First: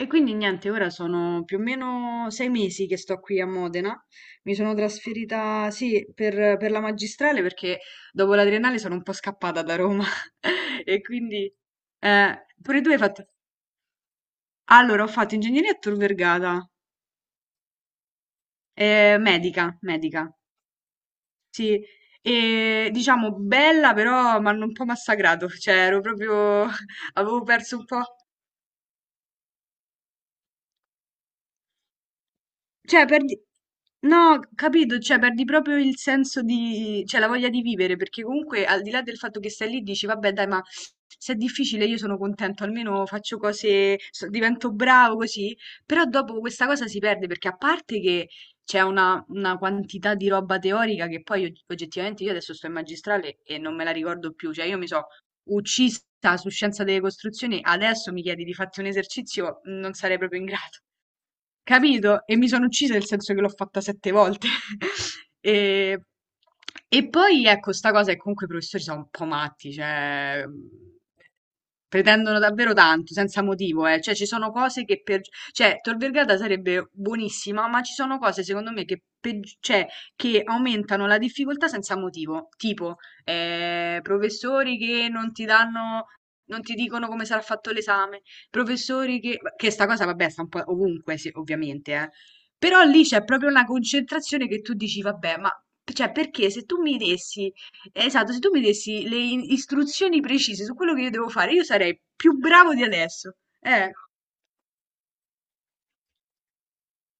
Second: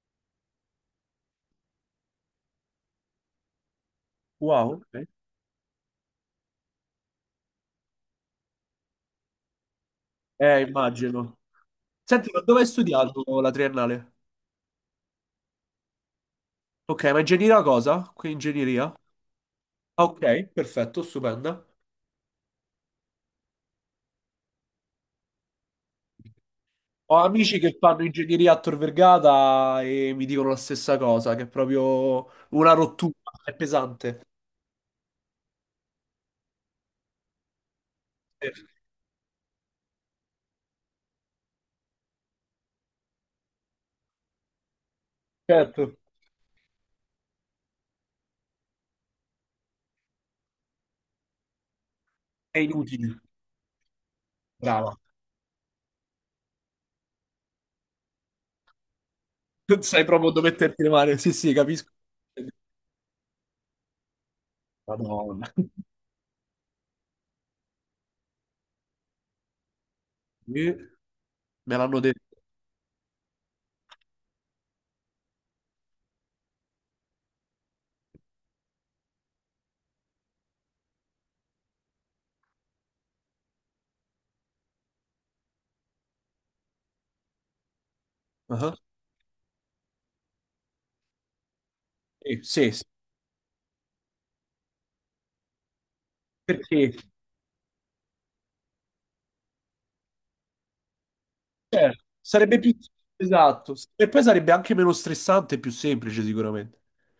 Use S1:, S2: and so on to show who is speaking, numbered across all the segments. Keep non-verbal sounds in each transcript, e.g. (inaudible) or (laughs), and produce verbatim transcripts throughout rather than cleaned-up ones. S1: E quindi niente, ora sono più o meno sei mesi che sto qui a Modena. Mi
S2: Wow,
S1: sono
S2: ok.
S1: trasferita, sì, per, per la magistrale perché dopo la triennale sono un po' scappata da Roma.
S2: Eh,
S1: (laughs) E
S2: immagino.
S1: quindi,
S2: Senti, ma
S1: eh,
S2: dove hai
S1: pure tu hai
S2: studiato
S1: fatto.
S2: la triennale?
S1: Allora, ho fatto ingegneria a Tor Vergata,
S2: Ok, ma ingegneria cosa? Qui ingegneria?
S1: eh, medica,
S2: Ah,
S1: medica,
S2: ok, perfetto, stupenda.
S1: sì. E diciamo bella, però mi hanno un po' massacrato, cioè ero proprio... (laughs)
S2: Ho
S1: avevo
S2: amici che
S1: perso un po'...
S2: fanno ingegneria a Tor Vergata e mi dicono la stessa cosa, che è proprio una
S1: Cioè
S2: rottura,
S1: perdi
S2: è pesante.
S1: No, capito, cioè perdi proprio il senso di cioè la voglia di vivere, perché
S2: Eh,
S1: comunque al di là del fatto che stai lì dici vabbè dai, ma se è difficile io sono contento, almeno faccio cose, so- divento bravo così,
S2: Certo,
S1: però dopo questa cosa si perde perché a parte che c'è una, una quantità di roba teorica che poi og- oggettivamente io adesso
S2: è
S1: sto in
S2: inutile.
S1: magistrale e non me la ricordo più, cioè io mi
S2: Brava.
S1: so
S2: (laughs)
S1: uccisa su scienza delle costruzioni, adesso mi chiedi di farti un esercizio,
S2: Non
S1: non
S2: sai
S1: sarei
S2: proprio
S1: proprio in
S2: dove
S1: grado.
S2: metterti le mani. Sì, sì, capisco.
S1: Capito? E mi sono uccisa nel senso che l'ho fatta sette volte. (laughs)
S2: Madonna.
S1: E, e poi ecco, sta cosa è che comunque i professori sono un po' matti, cioè
S2: Eh, Me l'hanno detto.
S1: pretendono davvero tanto, senza motivo, eh. Cioè ci sono cose che per... Cioè Tor Vergata sarebbe buonissima, ma ci sono cose secondo me che, peggi- cioè, che aumentano la difficoltà senza motivo, tipo eh, professori che non ti danno, non ti dicono come sarà fatto l'esame.
S2: Ah,
S1: Professori che, che sta cosa, vabbè, sta un po' ovunque, sì, ovviamente, eh.
S2: sì, sì, sì.
S1: Però lì c'è proprio una concentrazione che tu dici, vabbè, ma cioè, perché se tu
S2: Perché?
S1: mi dessi, esatto, se tu mi dessi le in- istruzioni precise su quello che io devo fare, io
S2: Eh,
S1: sarei più
S2: sarebbe
S1: bravo
S2: più
S1: di adesso.
S2: esatto.
S1: Eh,
S2: E poi sarebbe anche meno stressante e più semplice, sicuramente.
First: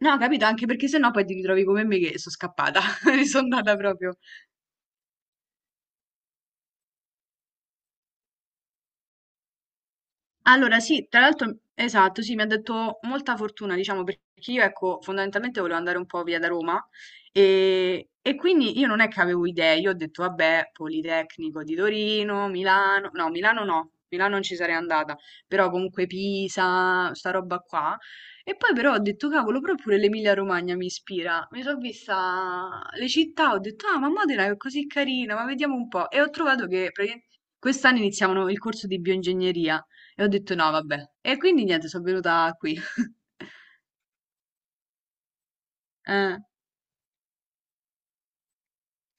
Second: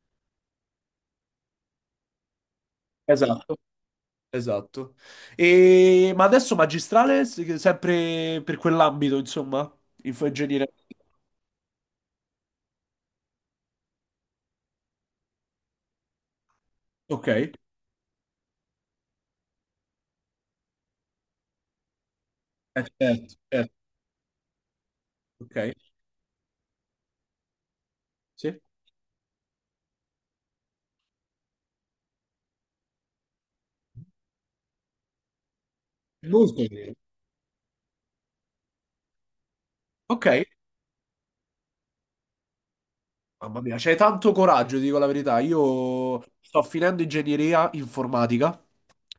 S1: no, capito? Anche perché sennò poi ti ritrovi come me che sono scappata, (laughs) mi sono
S2: Esatto,
S1: andata proprio.
S2: esatto. E... Ma adesso magistrale, se- sempre per quell'ambito, insomma, infoingegneria.
S1: Allora sì, tra l'altro esatto, sì, mi ha detto molta fortuna, diciamo, perché io, ecco, fondamentalmente volevo andare un po' via da Roma
S2: Ok, eh,
S1: e, e quindi io non è che avevo idee, io ho detto, vabbè, Politecnico di Torino, Milano, no,
S2: certo,
S1: Milano
S2: certo.
S1: no, Milano non ci sarei andata, però
S2: Ok,
S1: comunque Pisa, sta roba qua. E
S2: sì.
S1: poi però ho detto, cavolo, proprio pure l'Emilia Romagna mi ispira. Mi sono vista le città, ho detto, ah, ma Modena è così carina, ma vediamo un po'. E ho
S2: Molto
S1: trovato che
S2: bene.
S1: praticamente quest'anno iniziavano il corso di bioingegneria. E
S2: Ok,
S1: ho detto no, vabbè. E quindi niente, sono venuta qui. (laughs)
S2: mamma mia, c'hai tanto coraggio, ti dico la verità. Io
S1: Eh,
S2: sto finendo ingegneria informatica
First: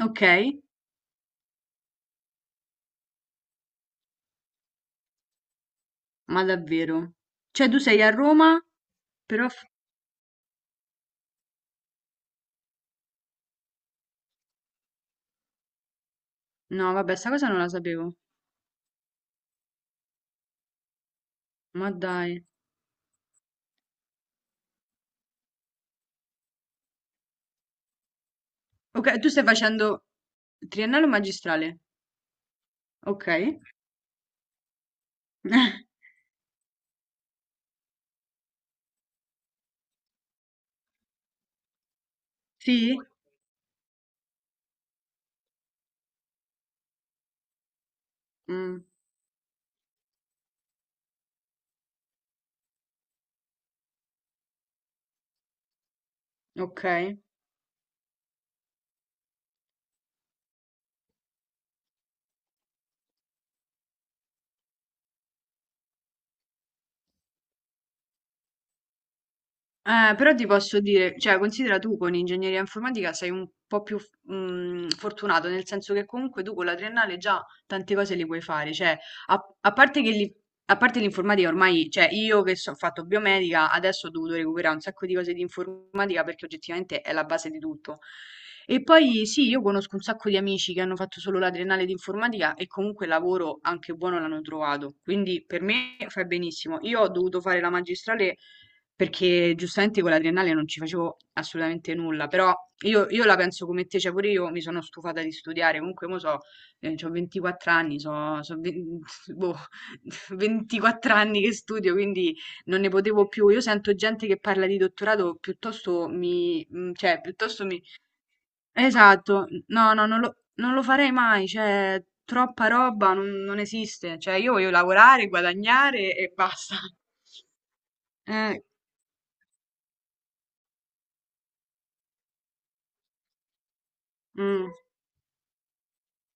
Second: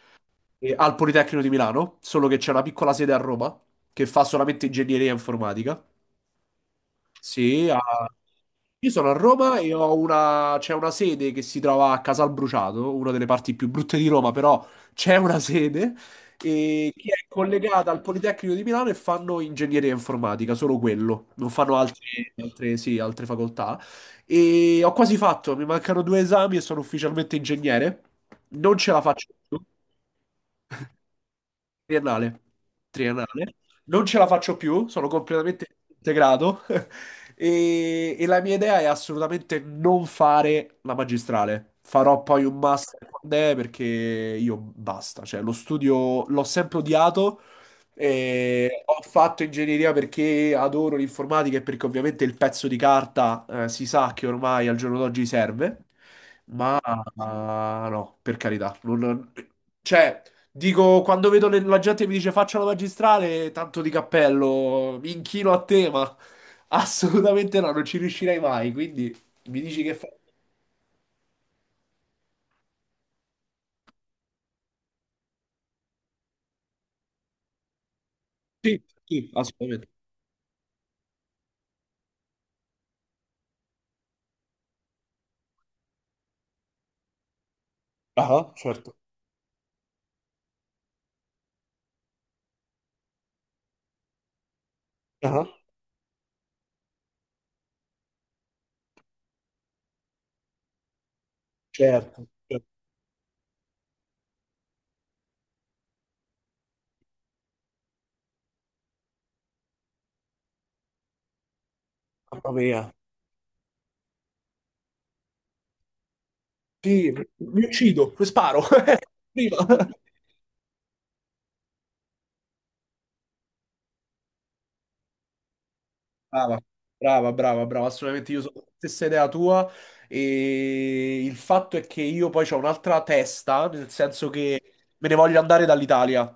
S1: ok,
S2: eh, al Politecnico di Milano, solo che c'è una piccola sede a Roma che fa solamente ingegneria informatica.
S1: ma davvero?
S2: Sì,
S1: Cioè
S2: a-
S1: tu sei a Roma,
S2: io sono a
S1: però...
S2: Roma
S1: f-
S2: e ho una... C'è una sede che si trova a Casalbruciato, una delle parti più brutte di Roma, però c'è una sede e
S1: No,
S2: che
S1: vabbè,
S2: è
S1: sta cosa non la
S2: collegata al
S1: sapevo.
S2: Politecnico di Milano e fanno ingegneria informatica, solo quello, non fanno
S1: Ma
S2: altre,
S1: dai.
S2: altre- sì, altre facoltà. E ho quasi fatto, mi mancano due esami e sono ufficialmente ingegnere. Non ce la
S1: Ok, tu
S2: faccio
S1: stai
S2: più.
S1: facendo triennale o magistrale?
S2: Triennale,
S1: Ok.
S2: triennale. Non ce la faccio più, sono completamente
S1: (laughs)
S2: integrato (laughs) e, e la mia idea è assolutamente non fare la magistrale. Farò poi un
S1: Sì?
S2: master quando è perché io basta, cioè lo studio l'ho sempre odiato. E
S1: Mm,
S2: ho fatto ingegneria perché adoro l'informatica e perché ovviamente il pezzo di carta, eh, si sa che ormai al giorno d'oggi serve.
S1: ok.
S2: Ah, no, per carità. non- Cioè, dico, quando vedo le- la gente che mi dice faccia la magistrale, tanto di cappello, mi inchino a te, ma (laughs) assolutamente no, non ci riuscirei mai. Quindi mi dici che fa...
S1: Eh, però ti posso dire, cioè, considera tu con ingegneria informatica sei un po' più mm, fortunato, nel senso che comunque tu con la triennale già tante cose le puoi fare,
S2: Sì,
S1: cioè,
S2: sì,
S1: a, a
S2: assolutamente.
S1: parte che li, a parte l'informatica ormai, cioè io che so- ho fatto biomedica, adesso ho dovuto recuperare un sacco di cose di informatica perché oggettivamente è la base di tutto.
S2: Ah,
S1: E
S2: certo.
S1: poi sì, io conosco un sacco di amici che hanno fatto solo la triennale di informatica e comunque lavoro anche buono l'hanno trovato. Quindi
S2: Ah,
S1: per me fai benissimo. Io ho dovuto fare la magistrale perché giustamente con la triennale non ci facevo assolutamente
S2: certo,
S1: nulla, però
S2: certo.
S1: io, io la penso come te, cioè pure io mi sono stufata di studiare, comunque mo so, ho ventiquattro anni, so, so, ve- (laughs) boh, ventiquattro anni che studio, quindi
S2: Mamma
S1: non ne
S2: mia.
S1: potevo più. Io sento gente che parla di dottorato, piuttosto mi, mm,
S2: Sì,
S1: cioè,
S2: mi
S1: piuttosto mi...
S2: uccido, sparo. (laughs)
S1: Esatto,
S2: Prima.
S1: no, no, non lo, non lo farei mai, cioè, troppa roba non, non esiste. Cioè, io voglio lavorare, guadagnare e
S2: Brava,
S1: basta.
S2: brava, brava, brava, assolutamente io sono
S1: Eh,
S2: la stessa idea tua e il fatto è che io poi ho un'altra testa, nel senso che
S1: mm.
S2: me ne voglio andare dall'Italia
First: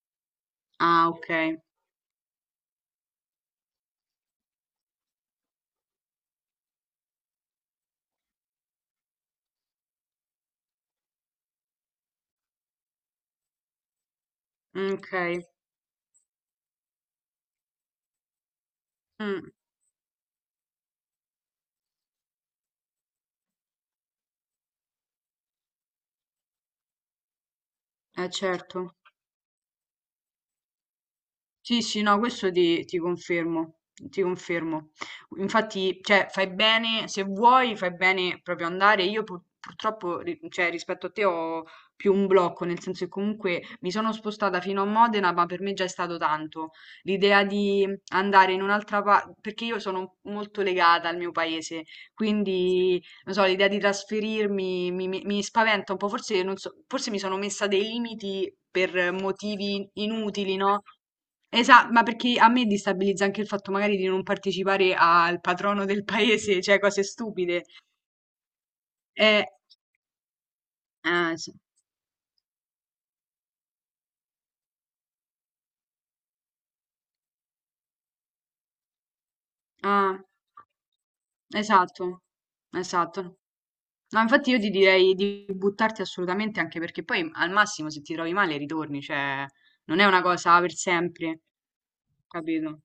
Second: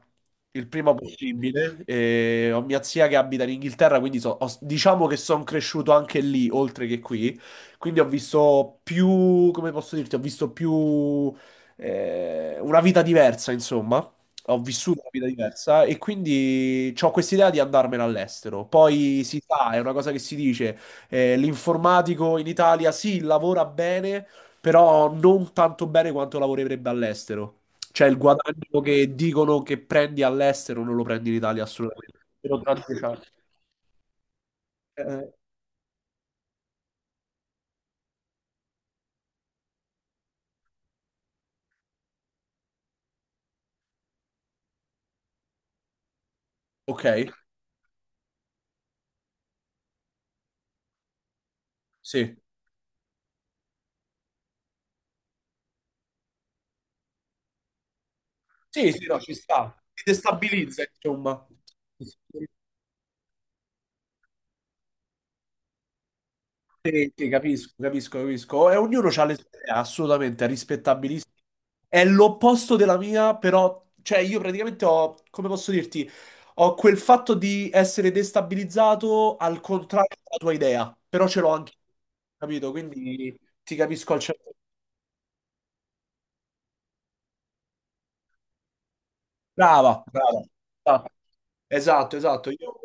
S2: il prima
S1: Ah, ok.
S2: possibile. E ho mia zia che abita in Inghilterra, quindi so- ho- diciamo che sono cresciuto anche lì, oltre che qui, quindi ho visto più, come posso dirti, ho visto più eh, una vita diversa, insomma, ho
S1: Mm,
S2: vissuto una
S1: ok,
S2: vita diversa e quindi ho quest'idea di andarmene all'estero. Poi si
S1: mm,
S2: sa, è una cosa che si dice, eh, l'informatico in Italia sì, lavora bene, però non tanto bene quanto lavorerebbe all'estero. Cioè il
S1: eh,
S2: guadagno
S1: certo.
S2: che dicono che prendi all'estero non lo prendi in Italia
S1: Sì, sì,
S2: assolutamente.
S1: no, questo
S2: Però tra
S1: ti, ti
S2: dieci anni-
S1: confermo, ti confermo.
S2: eh,
S1: Infatti, cioè, fai bene, se vuoi, fai bene proprio andare. Io pur- purtroppo, ri- cioè, rispetto a te ho più un blocco, nel senso che comunque mi sono spostata fino a Modena, ma per me già è stato tanto.
S2: ok,
S1: L'idea di andare in un'altra parte, perché io sono molto legata al mio paese,
S2: sì.
S1: quindi, non so, l'idea di trasferirmi mi, mi- mi spaventa un po', forse, non so, forse mi sono messa dei limiti
S2: Sì, sì,
S1: per
S2: no, ci sta.
S1: motivi
S2: Ti
S1: inutili,
S2: destabilizza,
S1: no?
S2: insomma.
S1: Esatto, ma perché a me destabilizza anche il fatto magari di non partecipare al patrono del paese, cioè cose
S2: Sì, sì,
S1: stupide.
S2: capisco, capisco, capisco. E ognuno ha le sue
S1: Eh,
S2: idee, assolutamente, è rispettabilissimo.
S1: ah, es-
S2: È l'opposto della mia, però, cioè io praticamente ho, come posso dirti, ho quel fatto di essere destabilizzato al
S1: ah,
S2: contrario della tua idea, però ce l'ho anche,
S1: esatto,
S2: capito? Quindi
S1: esatto.
S2: ti capisco al
S1: No, infatti
S2: cento per cento.
S1: io ti direi di buttarti assolutamente anche perché poi al massimo se ti trovi male ritorni, cioè non
S2: Brava,
S1: è una
S2: brava.
S1: cosa per
S2: Ah,
S1: sempre,
S2: esatto, esatto. Io
S1: capito?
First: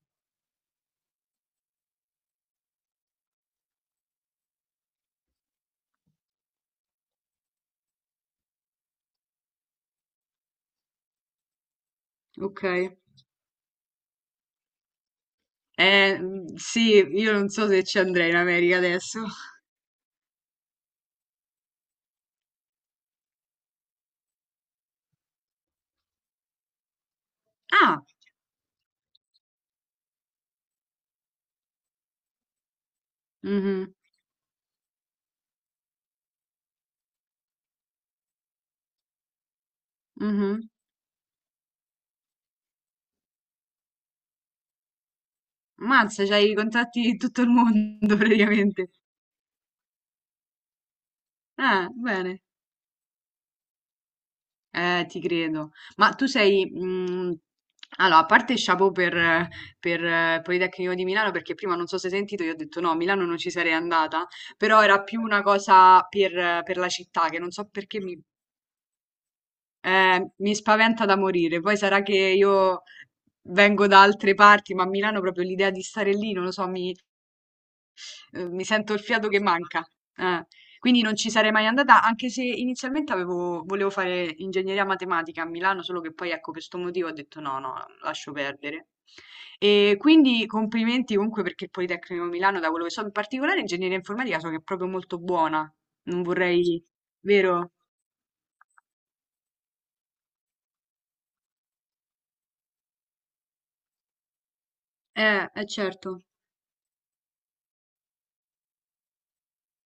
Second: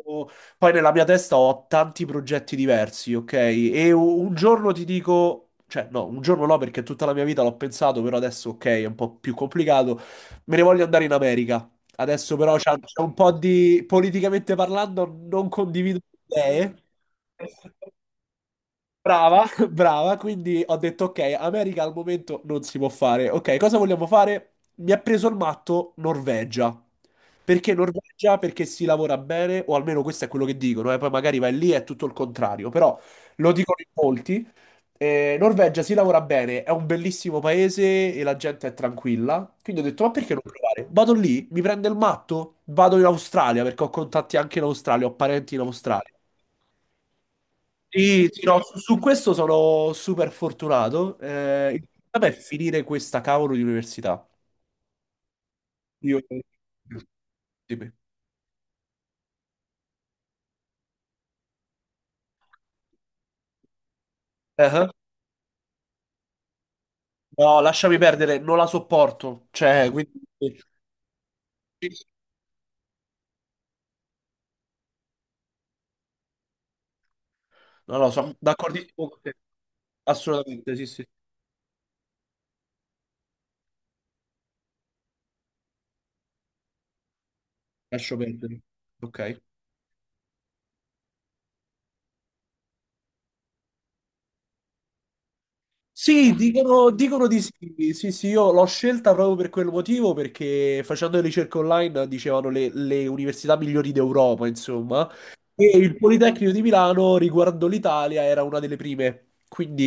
S2: poi nella mia testa ho tanti progetti diversi, ok? E u- un giorno ti dico, cioè no, un giorno no perché tutta la mia vita l'ho pensato, però adesso ok, è un po' più complicato. Me ne voglio andare in America. Adesso però
S1: Ok.
S2: c'è c'è un po' di, politicamente parlando, non condivido
S1: Eh,
S2: le
S1: mm,
S2: idee.
S1: sì, io non so se ci andrei in America adesso.
S2: Brava,
S1: (laughs)
S2: (laughs) brava, quindi ho detto ok, America al momento non si può fare. Ok, cosa vogliamo fare? Mi ha preso il matto Norvegia. Perché
S1: Ah,
S2: Norvegia? Perché si lavora bene, o almeno questo è quello che dicono, eh, poi magari vai lì e è tutto il contrario, però lo dicono in
S1: mhm,
S2: molti. Eh, Norvegia si lavora bene, è un bellissimo paese e la gente è tranquilla. Quindi ho detto, ma perché non
S1: mhm.
S2: provare? Vado lì, mi prende il matto, vado in Australia perché ho contatti anche in Australia, ho parenti in Australia.
S1: Mazza, c'hai i contatti di tutto il mondo (laughs)
S2: Sì, sì, no, su,
S1: praticamente.
S2: su questo sono super fortunato. Eh, il
S1: Ah,
S2: problema è
S1: bene.
S2: finire questa cavolo di università.
S1: Eh, ti credo. Ma
S2: Io...
S1: tu sei... mm,
S2: Dimmi.
S1: allora, a parte chapeau per, eh, per eh, Politecnico di Milano, perché prima non so se hai sentito, io ho detto no, a Milano non ci sarei andata, però
S2: Eh?
S1: era più una cosa per, eh, per la città, che non
S2: No,
S1: so
S2: lasciami
S1: perché mi,
S2: perdere, non la sopporto. Cioè, quindi...
S1: eh, mi spaventa da morire. Poi
S2: sì.
S1: sarà che io vengo da altre parti, ma a Milano proprio l'idea di stare lì, non lo so, mi
S2: No, no, sono
S1: Uhm, mi sento il
S2: d'accordissimo con
S1: fiato
S2: te.
S1: che manca. Eh.
S2: Assolutamente, sì,
S1: Quindi
S2: sì,
S1: non ci sarei mai andata, anche se inizialmente avevo volevo fare ingegneria matematica a Milano, solo che poi, ecco, per 'sto motivo ho detto: "No, no,
S2: lascio
S1: lascio
S2: perdere.
S1: perdere".
S2: Ok.
S1: E quindi complimenti comunque perché il Politecnico di Milano, da quello che so, in particolare ingegneria informatica, so che è proprio molto buona. Non
S2: Sì,
S1: vorrei
S2: dicono, dicono di
S1: vero?
S2: sì. Sì, sì, io l'ho scelta proprio per quel motivo, perché facendo le ricerche online dicevano le, le università migliori d'Europa, insomma.
S1: Eh,
S2: E
S1: eh
S2: il
S1: certo.
S2: Politecnico di Milano, riguardo l'Italia, era una delle prime.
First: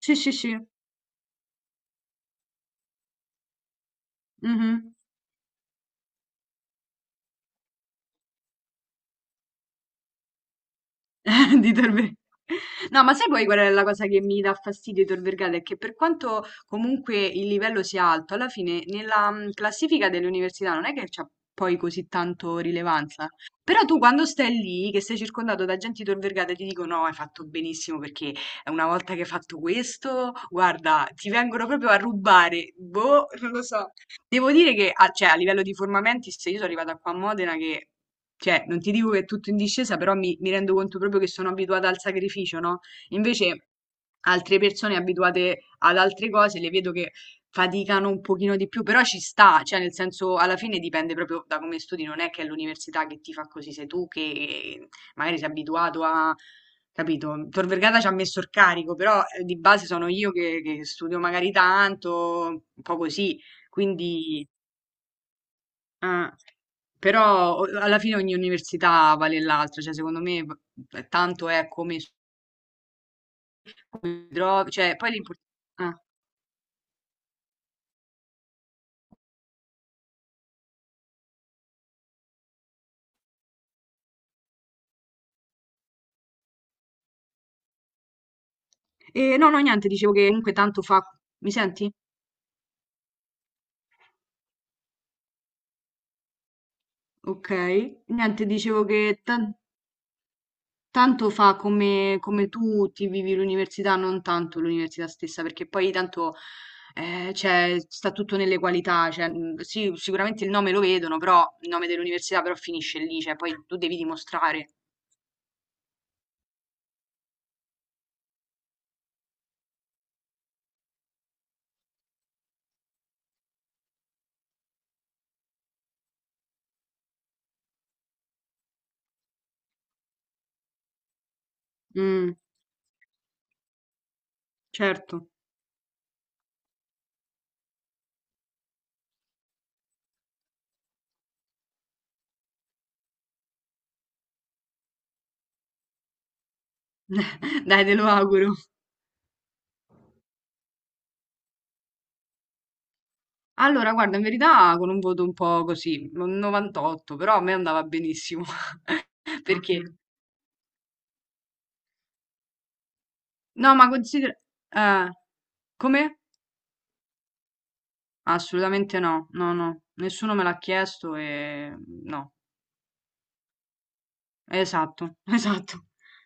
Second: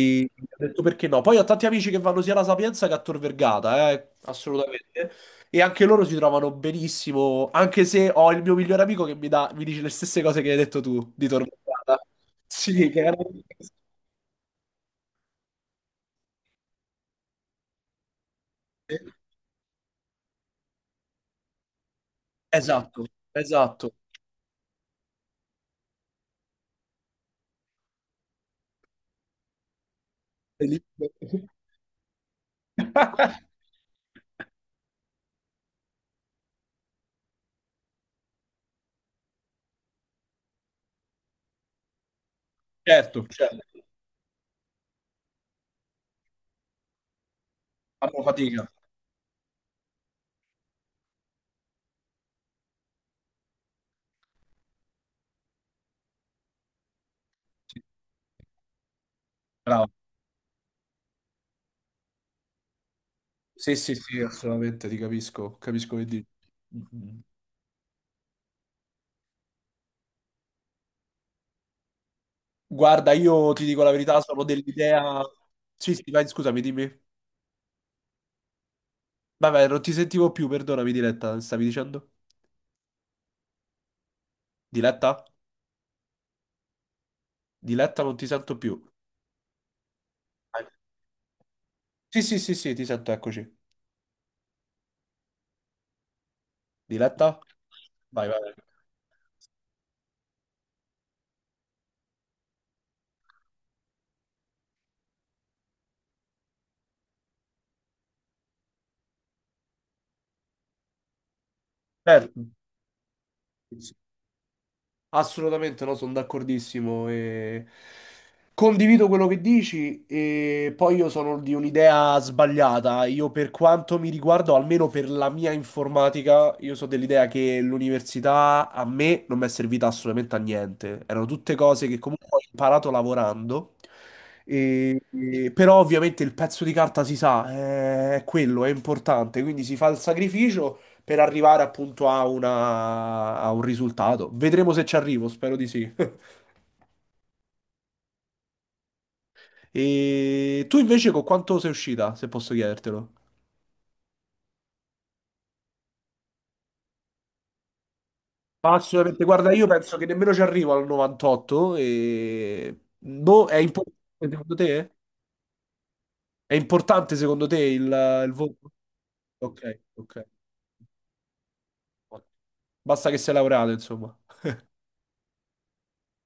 S1: Sì, sì,
S2: ho
S1: sì.
S2: detto perché no. Poi ho tanti amici che vanno sia alla Sapienza che a Tor Vergata, eh,
S1: Mh-mh.
S2: assolutamente. E anche loro si trovano benissimo, anche se ho il mio migliore amico che mi dà, mi dice le stesse cose che hai detto tu di Tor
S1: (laughs) di Tor
S2: Vergata.
S1: Vergata.
S2: Sì, che
S1: No, ma
S2: era...
S1: sai poi qual è la cosa che mi dà fastidio di Tor Vergata? È che per quanto comunque il livello sia alto, alla fine nella mm, classifica delle università non è che c'ha poi così tanto
S2: Esatto,
S1: rilevanza. Però
S2: esatto.
S1: tu quando stai lì, che sei circondato da gente di Tor Vergata, ti dico no, hai fatto benissimo perché una volta che hai fatto questo, guarda, ti
S2: Libero.
S1: vengono proprio a rubare. Boh,
S2: (laughs)
S1: non lo so. Devo dire che a, cioè, a livello di formamenti, se io sono arrivata qua a Modena che cioè, non ti dico che è tutto in discesa, però mi, mi rendo conto proprio che sono abituata al sacrificio, no?
S2: Certo, certo,
S1: Invece altre persone abituate ad altre cose le vedo che faticano un
S2: fanno
S1: pochino di
S2: fatica.
S1: più, però ci sta, cioè nel senso alla fine dipende proprio da come studi, non è che è l'università che ti fa così, sei tu che magari sei abituato a... Capito? Tor
S2: Sì,
S1: Vergata ci ha messo il carico, però eh, di base
S2: bravo.
S1: sono io che, che studio magari tanto, un po' così,
S2: Sì, sì, sì,
S1: quindi...
S2: assolutamente, ti capisco, capisco che dici.
S1: Ah,
S2: Mm.
S1: però o- alla fine ogni università vale l'altra, cioè secondo me v- tanto è come si
S2: Guarda, io ti dico la verità, sono
S1: trovi, cioè poi
S2: dell'idea... Sì,
S1: l'importante...
S2: sì, vai, scusami, dimmi. Vabbè, non ti sentivo più, perdonami, Diletta, stavi dicendo? Diletta? Diletta, non ti sento più.
S1: E no, no, niente, dicevo che comunque
S2: Vai.
S1: tanto fa... Mi senti?
S2: Sì, sì, sì, sì, ti sento, eccoci. Diletta?
S1: Ok,
S2: Vai,
S1: niente,
S2: vai.
S1: dicevo che tan- tanto fa come, come tu ti vivi l'università, non tanto l'università stessa, perché poi tanto eh, cioè, sta tutto nelle qualità, cioè, mh, sì, sicuramente il nome lo vedono, però il nome
S2: Certo.
S1: dell'università però finisce lì, cioè poi tu devi dimostrare.
S2: Assolutamente no, sono d'accordissimo e condivido quello che dici e poi io sono di un'idea sbagliata. Io per quanto mi riguardo, almeno per la mia informatica, io sono dell'idea che l'università a me non mi è servita assolutamente a niente. Erano tutte cose che comunque
S1: Mm,
S2: ho imparato lavorando. E,
S1: certo.
S2: e- però ovviamente il pezzo di carta si sa, eh, è quello, è importante, quindi si fa il sacrificio per arrivare appunto a, una- a un risultato. Vedremo se ci arrivo, spero di sì. (laughs)
S1: (laughs) Dai, te lo auguro.
S2: E tu invece con quanto sei uscita, se posso chiedertelo?
S1: Allora, guarda, in verità con un voto un po' così, un novantotto, però a me andava benissimo.
S2: Ma assolutamente,
S1: (laughs)
S2: guarda, io
S1: Perché? Ok.
S2: penso che nemmeno ci arrivo al novantotto e... Boh, è
S1: No, ma
S2: importante
S1: considera...
S2: secondo te?
S1: eh, Come?
S2: È importante secondo te il, il voto?
S1: Assolutamente no, no, no.
S2: Ok, ok.
S1: Nessuno me l'ha chiesto e... No,
S2: Basta che sei laureato, insomma.
S1: esatto, (laughs) esatto.